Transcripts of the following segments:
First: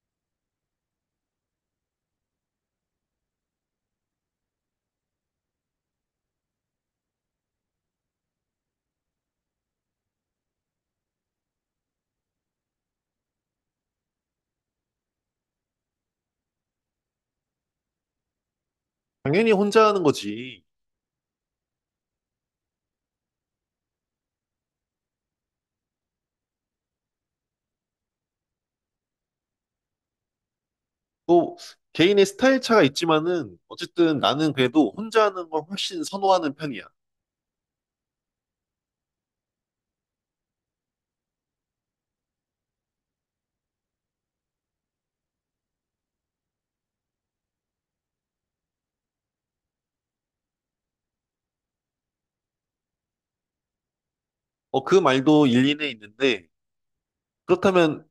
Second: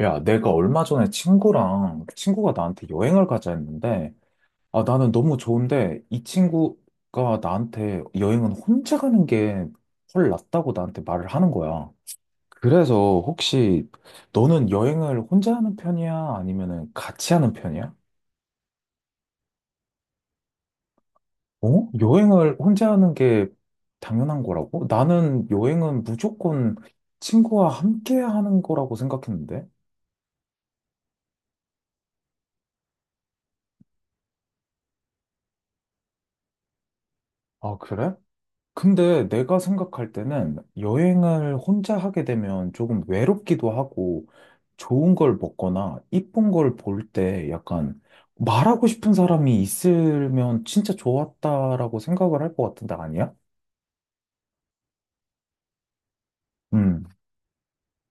야, 내가 얼마 전에 친구가 나한테 여행을 가자 했는데, 아, 나는 너무 좋은데, 이 친구가 나한테 여행은 혼자 가는 게 훨 낫다고 나한테 말을 하는 거야. 그래서 혹시 너는 여행을 혼자 하는 편이야? 아니면은 같이 하는 편이야? 당연히 혼자 하는 거지. 어? 여행을 혼자 하는 게 당연한 거라고? 나는 여행은 무조건 친구와 함께 하는 거라고 생각했는데. 또 개인의 스타일 차가 있지만은 어쨌든 나는 그래도 혼자 하는 걸 훨씬 선호하는 편이야. 아, 그래? 근데 내가 생각할 때는 여행을 혼자 하게 되면 조금 외롭기도 하고 좋은 걸 먹거나 이쁜 걸 볼 때 약간 말하고 싶은 사람이 있으면 진짜 좋았다라고 생각을 할 것 같은데 아니야? 어, 그 말도 일리는 있는데 음, 그렇다면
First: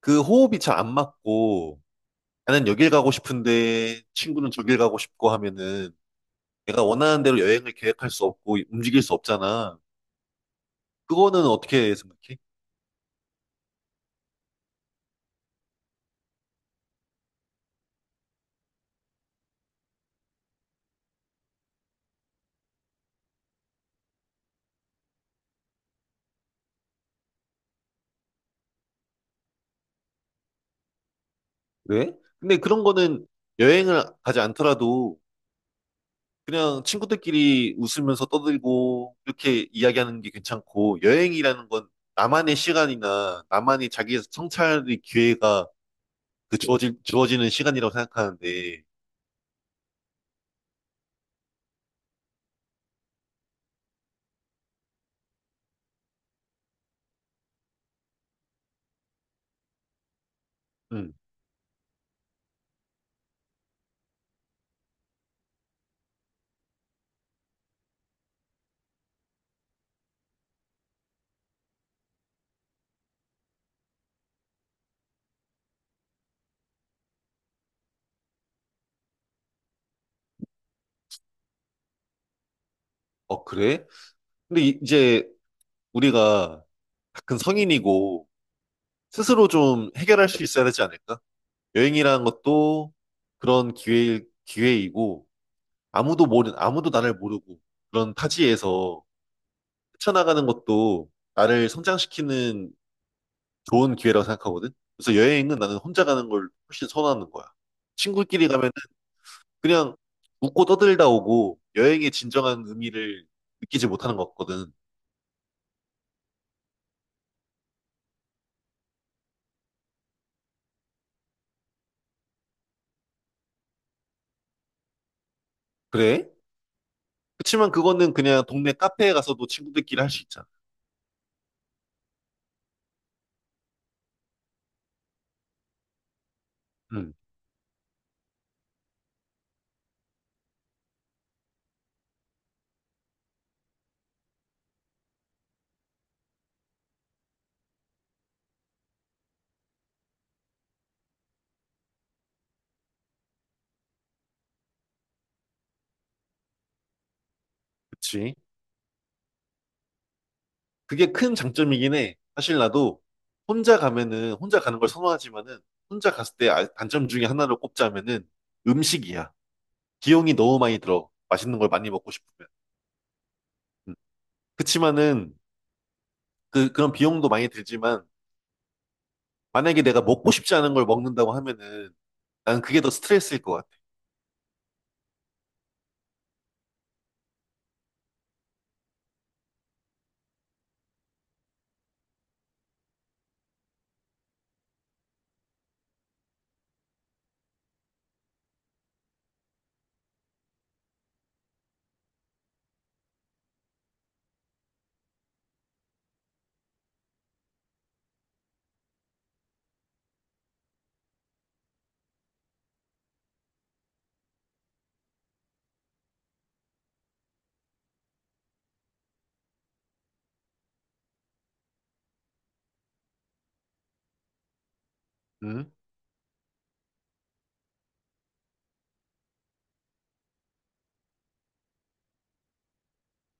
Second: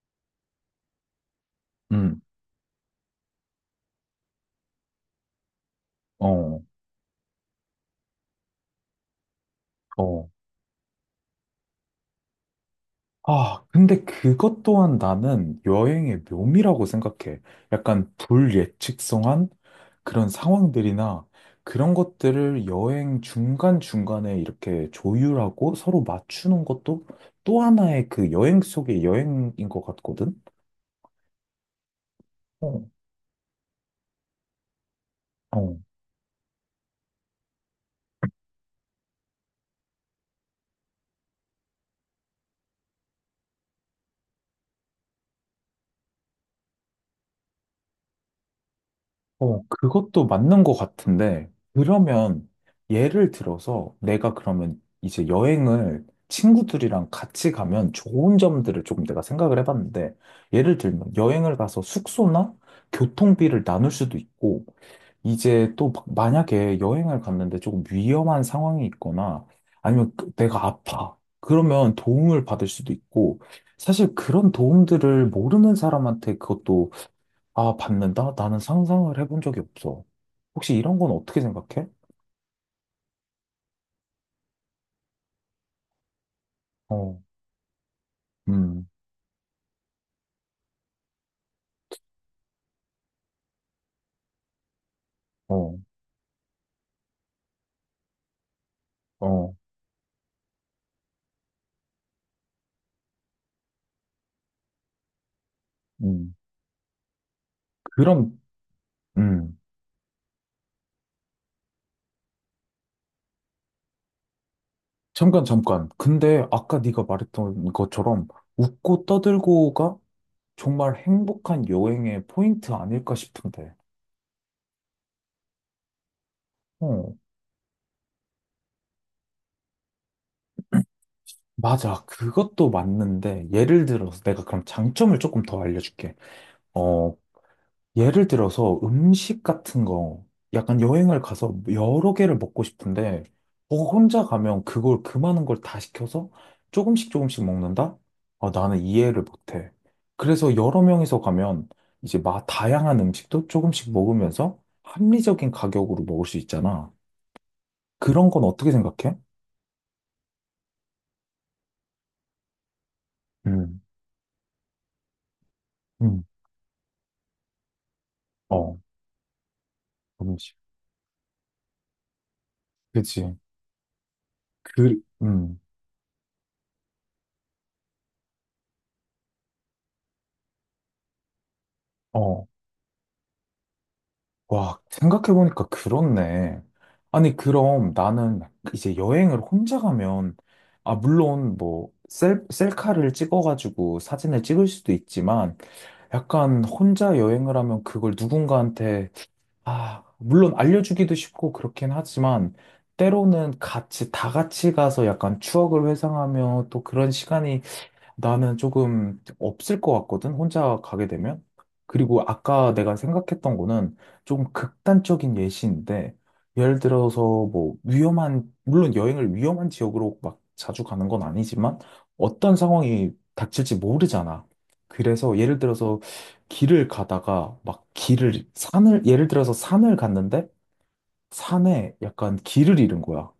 그 호흡이 잘 안 맞고 음, 나는 여길 가고 싶은데 친구는 저길 가고 싶고 하면은 어, 내가 원하는 대로 여행을 계획할 수 없고 움직일 수 없잖아. 어. 그거는 어떻게 생각해? 아, 근데 그것 또한 나는 여행의 묘미라고 생각해. 약간 불예측성한 그런 상황들이나 그런 것들을 여행 중간중간에 이렇게 조율하고 서로 맞추는 것도 또 하나의 그 여행 속의 여행인 것 같거든? 왜? 근데 그런 어. 거는 여행을 가지 않더라도 어. 그냥 친구들끼리 웃으면서 떠들고 이렇게 이야기하는 게 괜찮고 여행이라는 건 나만의 시간이나 나만의 자기 성찰의 기회가 그 주어지는 시간이라고 생각하는데. 어, 그것도 맞는 것 같은데, 그러면 예를 들어서 내가 그러면 이제 여행을 친구들이랑 같이 가면 좋은 점들을 조금 내가 생각을 해봤는데, 예를 들면 음. 여행을 가서 숙소나 교통비를 나눌 수도 있고, 이제 또 만약에 여행을 갔는데 조금 위험한 상황이 있거나 아니면 내가 아파. 그러면 도움을 받을 수도 있고 사실 그런 도움들을 모르는 사람한테 그것도 아, 받는다? 나는 상상을 해본 적이 없어. 혹시 이런 건 어떻게 생각해? 어, 그래? 근데 이제 우리가 어, 다 큰 성인이고 음, 스스로 좀 해결할 수 있어야 되지 않을까? 여행이라는 것도 그런 기회이고 어, 아무도 나를 모르고 그런 타지에서 어, 헤쳐나가는 것도 나를 성장시키는 좋은 기회라고 생각하거든. 그래서 여행은 나는 혼자 가는 음. 걸 훨씬 선호하는 거야. 그럼, 친구끼리 가면은 음. 그냥 웃고 떠들다 오고 여행의 진정한 의미를 느끼지 못하는 것 같거든. 잠깐, 잠깐. 근데 아까 네가 말했던 것처럼 웃고 떠들고가 정말 행복한 여행의 포인트 아닐까 싶은데. 그래? 어, 그치만 그거는 그냥 동네 카페에 가서도 친구들끼리 할 수 있잖아. 맞아. 그것도 맞는데 예를 들어서 내가 그럼 장점을 조금 더 알려줄게. 응, 어, 예를 들어서 음식 같은 거, 약간 여행을 가서 여러 개를 먹고 싶은데, 어, 혼자 가면 그걸 그 많은 걸 다 시켜서 조금씩 조금씩 먹는다? 아, 나는 이해를 못해. 그래서 여러 명이서 가면 이제 막 다양한 음식도 조금씩 먹으면서 합리적인 가격으로 먹을 수 있잖아. 그런 그치. 건 어떻게 생각해? 그게 큰 장점이긴 해. 사실 나도 혼자 음, 가면은 혼자 가는 걸 선호하지만은 혼자 음, 갔을 때 단점 중에 하나를 꼽자면은 어, 음식이야. 비용이 음식. 너무 많이 들어. 맛있는 걸 많이 먹고 싶으면. 그치. 음. 그, 그치만은 그런 비용도 많이 들지만, 만약에 내가 먹고 싶지 않은 걸 먹는다고 하면은, 어, 난 그게 더 스트레스일 것 같아. 와, 생각해보니까 그렇네. 아니, 그럼 나는 이제 여행을 혼자 가면, 아, 물론 뭐, 셀카를 찍어가지고 사진을 찍을 수도 있지만, 약간 혼자 여행을 하면 그걸 누군가한테, 아, 물론 알려주기도 쉽고 그렇긴 하지만, 때로는 같이, 다 같이 가서 약간 추억을 회상하며 또 그런 시간이 나는 조금 없을 것 같거든, 혼자 가게 되면. 그리고 아까 내가 생각했던 거는 조금 극단적인 예시인데, 예를 들어서 뭐 위험한, 물론 여행을 위험한 지역으로 막 자주 가는 건 아니지만, 어떤 상황이 닥칠지 모르잖아. 그래서 예를 응. 들어서 길을 가다가 막 길을, 산을, 예를 들어서 산을 갔는데, 산에 약간 길을 잃은 거야.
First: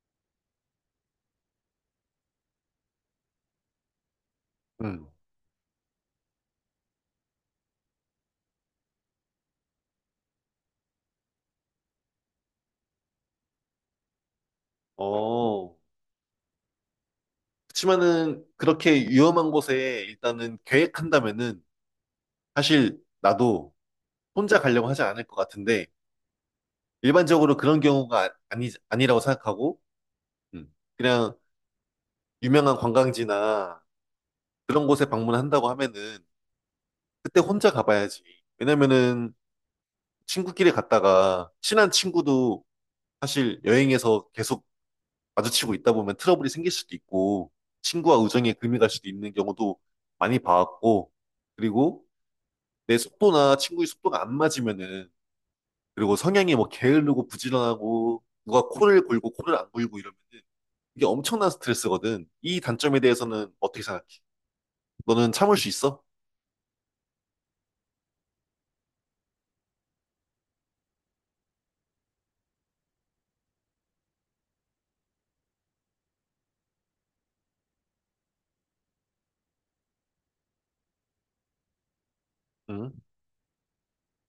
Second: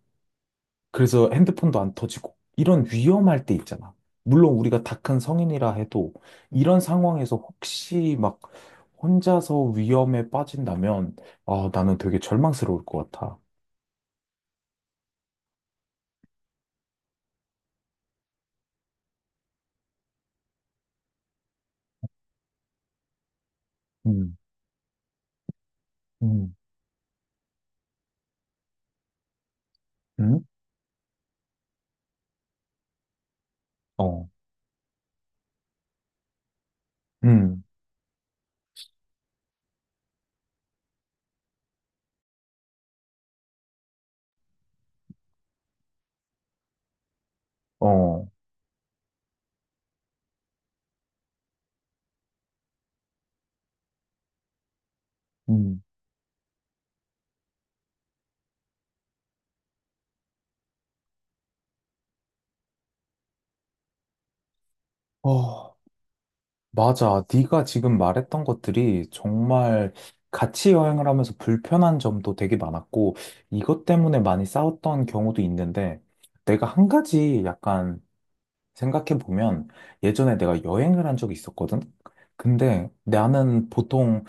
그래서 핸드폰도 안 터지고 이런 위험할 때 있잖아. 물론 우리가 다 응. 큰 성인이라 해도 이런 상황에서 혹시 막 혼자서 위험에 빠진다면 아, 나는 되게 절망스러울 것 같아. 어, 그치만은, 그렇게 위험한 곳에 일단은 계획한다면은, 사실 나도 음, 혼자 가려고 하지 않을 것 같은데, 음, 일반적으로 그런 경우가 아- 아니, 아니라고 생각하고, 응? 그냥 유명한 관광지나 어, 그런 곳에 방문한다고 하면은, 그때 음, 혼자 가봐야지. 왜냐면은, 친구끼리 갔다가, 친한 친구도 사실 여행에서 계속 마주치고 있다 보면 트러블이 생길 수도 있고 친구와 어, 우정에 금이 갈 수도 있는 경우도 많이 봐왔고 그리고 내 속도나 친구의 속도가 안 맞으면은 음, 그리고 성향이 뭐 게으르고 부지런하고 누가 코를 골고 코를 안 골고 이러면은 이게 엄청난 스트레스거든. 이 단점에 대해서는 어떻게 생각해? 너는 참을 수 어, 있어? 맞아. 네가 지금 말했던 것들이 정말 같이 여행을 하면서 불편한 점도 되게 많았고 이것 때문에 많이 싸웠던 경우도 있는데 내가 한 가지 약간 생각해보면 예전에 내가 여행을 한 적이 있었거든? 근데 응? 나는 보통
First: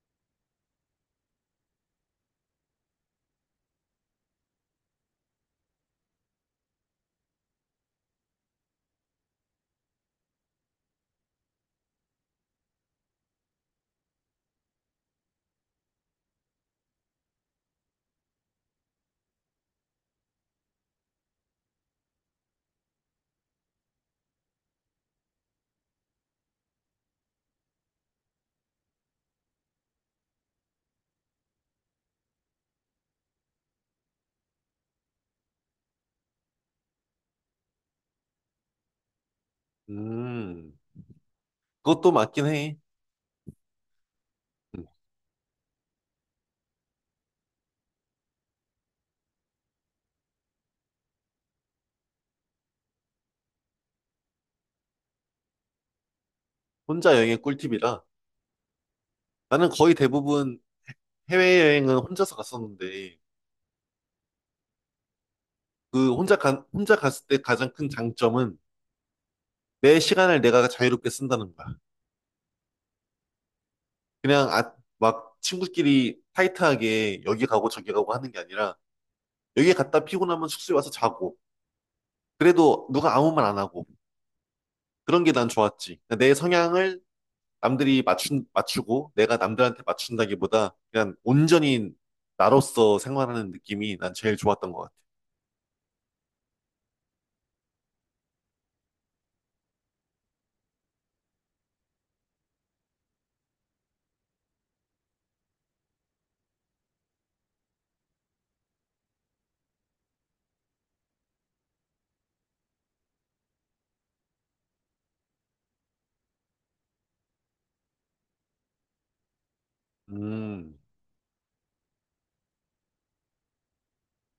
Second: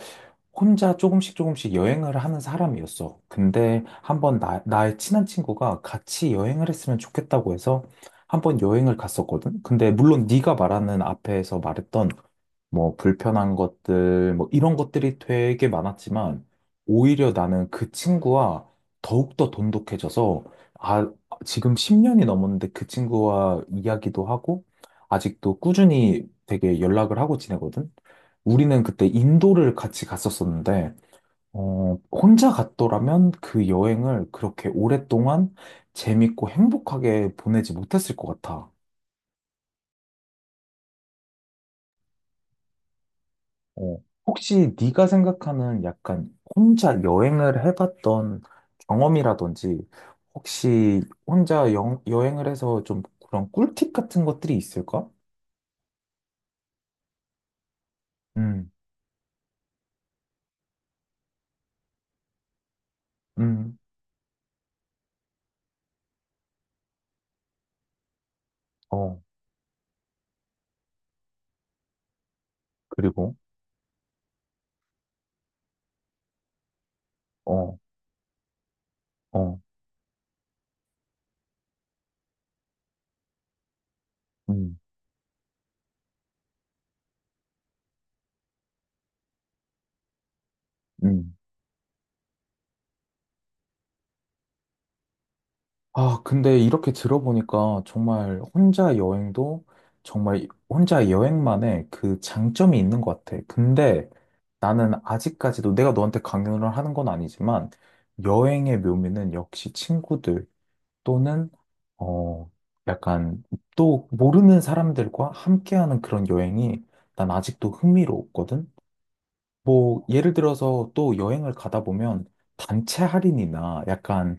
혼자 조금씩 조금씩 여행을 하는 사람이었어. 근데 한번 나의 친한 친구가 같이 여행을 했으면 좋겠다고 해서 한번 여행을 갔었거든? 근데 물론 네가 말하는 앞에서 말했던 뭐 불편한 것들, 뭐 이런 것들이 되게 많았지만 오히려 나는 그 친구와 더욱더 돈독해져서 아, 지금 10년이 넘었는데 그 친구와 이야기도 하고 아직도 꾸준히 되게 연락을 하고 지내거든. 우리는 그때 인도를 같이 갔었었는데 어, 혼자 갔더라면 그 여행을 그렇게 오랫동안 재밌고 행복하게 보내지 못했을 것 같아. 음. 그것도 맞긴 해. 어, 혹시 음, 네가 생각하는 약간 혼자 여행을 해봤던 경험이라든지 혹시 혼자 여행을 해서 좀 그런 꿀팁 같은 것들이 있을까? 혼자 여행의 꿀팁이라. 음, 나는 거의 대부분 해외여행은 혼자서 갔었는데, 음, 그 혼자 갔을 때 가장 큰 장점은 어, 내 시간을 내가 자유롭게 쓴다는 거야. 그리고, 그냥 아, 막 친구끼리 타이트하게 여기 가고 어, 저기 가고 하는 게 아니라, 어, 여기 갔다 피곤하면 숙소에 와서 자고, 그래도 누가 아무 말 안 하고, 음, 그런 게 난 좋았지. 내 성향을 맞추고, 내가 남들한테 맞춘다기보다 그냥 음. 온전히 나로서 생활하는 느낌이 난 제일 좋았던 것 같아. 아, 근데 이렇게 들어보니까 정말 혼자 여행도 정말 혼자 여행만의 그 장점이 있는 것 같아. 근데 나는 아직까지도 내가 너한테 강요를 하는 건 아니지만 여행의 묘미는 역시 친구들 또는 어, 약간 또 모르는 사람들과 함께하는 그런 여행이 난 아직도 흥미로웠거든. 뭐 예를 음, 들어서 또 여행을 가다 보면 단체 할인이나 약간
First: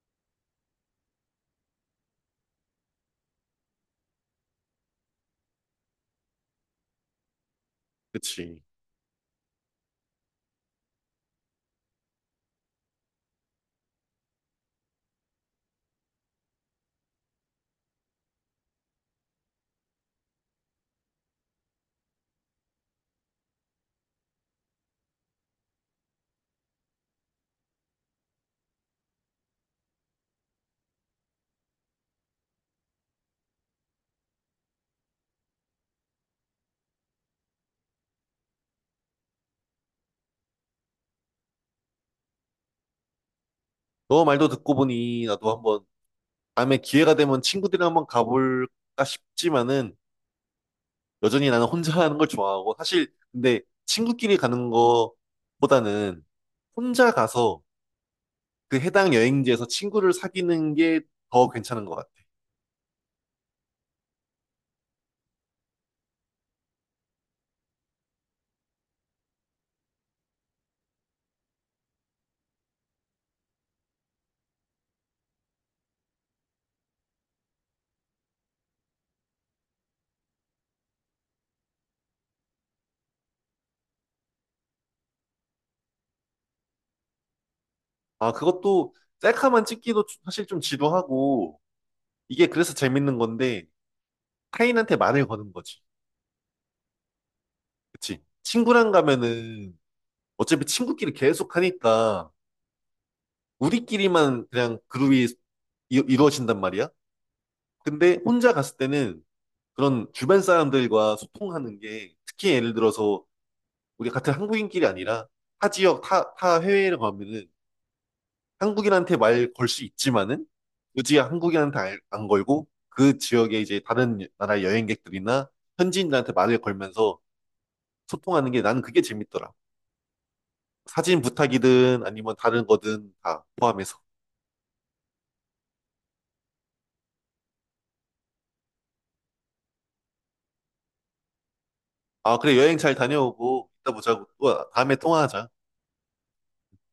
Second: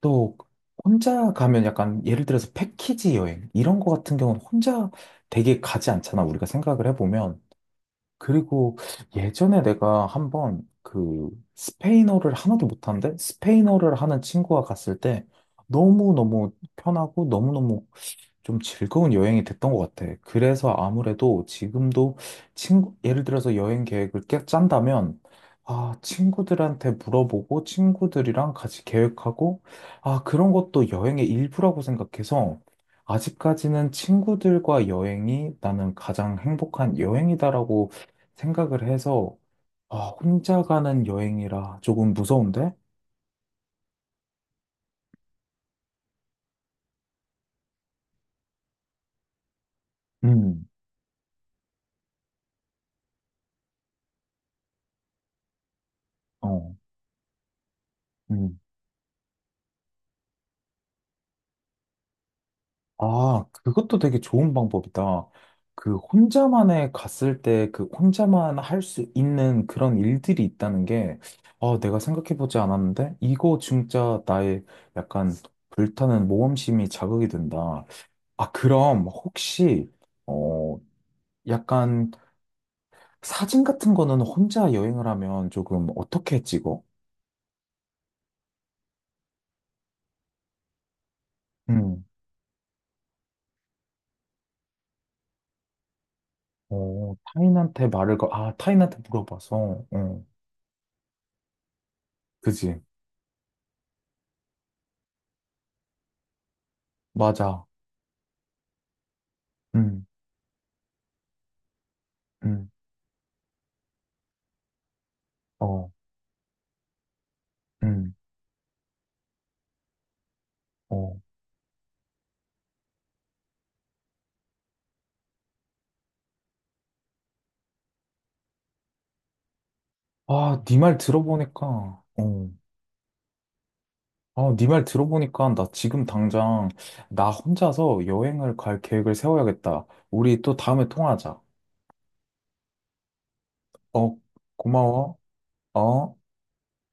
또 혼자 가면 약간 예를 들어서 패키지 여행 이런 거 같은 경우는 혼자 되게 가지 않잖아 우리가 생각을 해보면 그치. 그리고 예전에 내가 한번 그 스페인어를 하나도 못하는데 스페인어를 하는 친구가 갔을 때 너무너무 편하고 너무너무 좀 즐거운 여행이 됐던 것 같아. 그래서 아무래도 지금도 친구, 예를 들어서 여행 계획을 짠다면, 아, 친구들한테 물어보고, 친구들이랑 같이 계획하고, 아, 그런 것도 여행의 일부라고 생각해서, 아직까지는 친구들과 여행이 나는 가장 행복한 여행이다라고 생각을 해서, 아, 혼자 가는 여행이라 조금 무서운데? 너 말도 듣고 보니 나도 한번 다음에 기회가 되면 친구들이랑 한번 가볼까 싶지만은 음, 여전히 나는 혼자 하는 걸 좋아하고 사실 근데 친구끼리 가는 거보다는 어, 혼자 가서 음. 그 해당 여행지에서 친구를 사귀는 게 더 괜찮은 것 같아. 아, 그것도 되게 좋은 방법이다. 그 혼자만의 갔을 때 그 혼자만 할 수 있는 그런 일들이 있다는 게, 아, 내가 생각해보지 않았는데? 이거 진짜 나의 약간 불타는 모험심이 자극이 된다. 아, 그럼 혹시, 어, 약간 사진 같은 거는 혼자 여행을 하면 조금 어떻게 찍어? 아, 그것도 셀카만 찍기도 사실 좀 지루하고 음, 이게 그래서 재밌는 건데 타인한테 말을 거는 거지. 어, 타인한테 그치? 아, 친구랑 타인한테 가면은 물어봐서, 응. 어차피 친구끼리 계속 하니까 그지. 우리끼리만 그냥 그룹이 이루어진단 말이야. 맞아. 근데 혼자 갔을 때는 응. 그런 주변 사람들과 소통하는 게 특히 응. 예를 들어서 우리 같은 한국인끼리 아니라 어. 타 해외를 가면은 음, 한국인한테 말 걸 수 있지만은 어. 굳이 한국인한테 안 걸고 그 지역에 이제 다른 나라 여행객들이나 현지인들한테 말을 걸면서 소통하는 게 나는 그게 재밌더라. 아, 네 말 사진 들어보니까, 부탁이든 아니면 어. 다른 거든 다 포함해서. 아, 네 말 들어보니까 나 지금 당장 나 혼자서 여행을 갈 계획을 세워야겠다. 우리 또 다음에 통화하자. 아, 그래, 여행 잘 다녀오고, 이따 어, 보자고. 또 다음에 고마워. 통화하자. 어.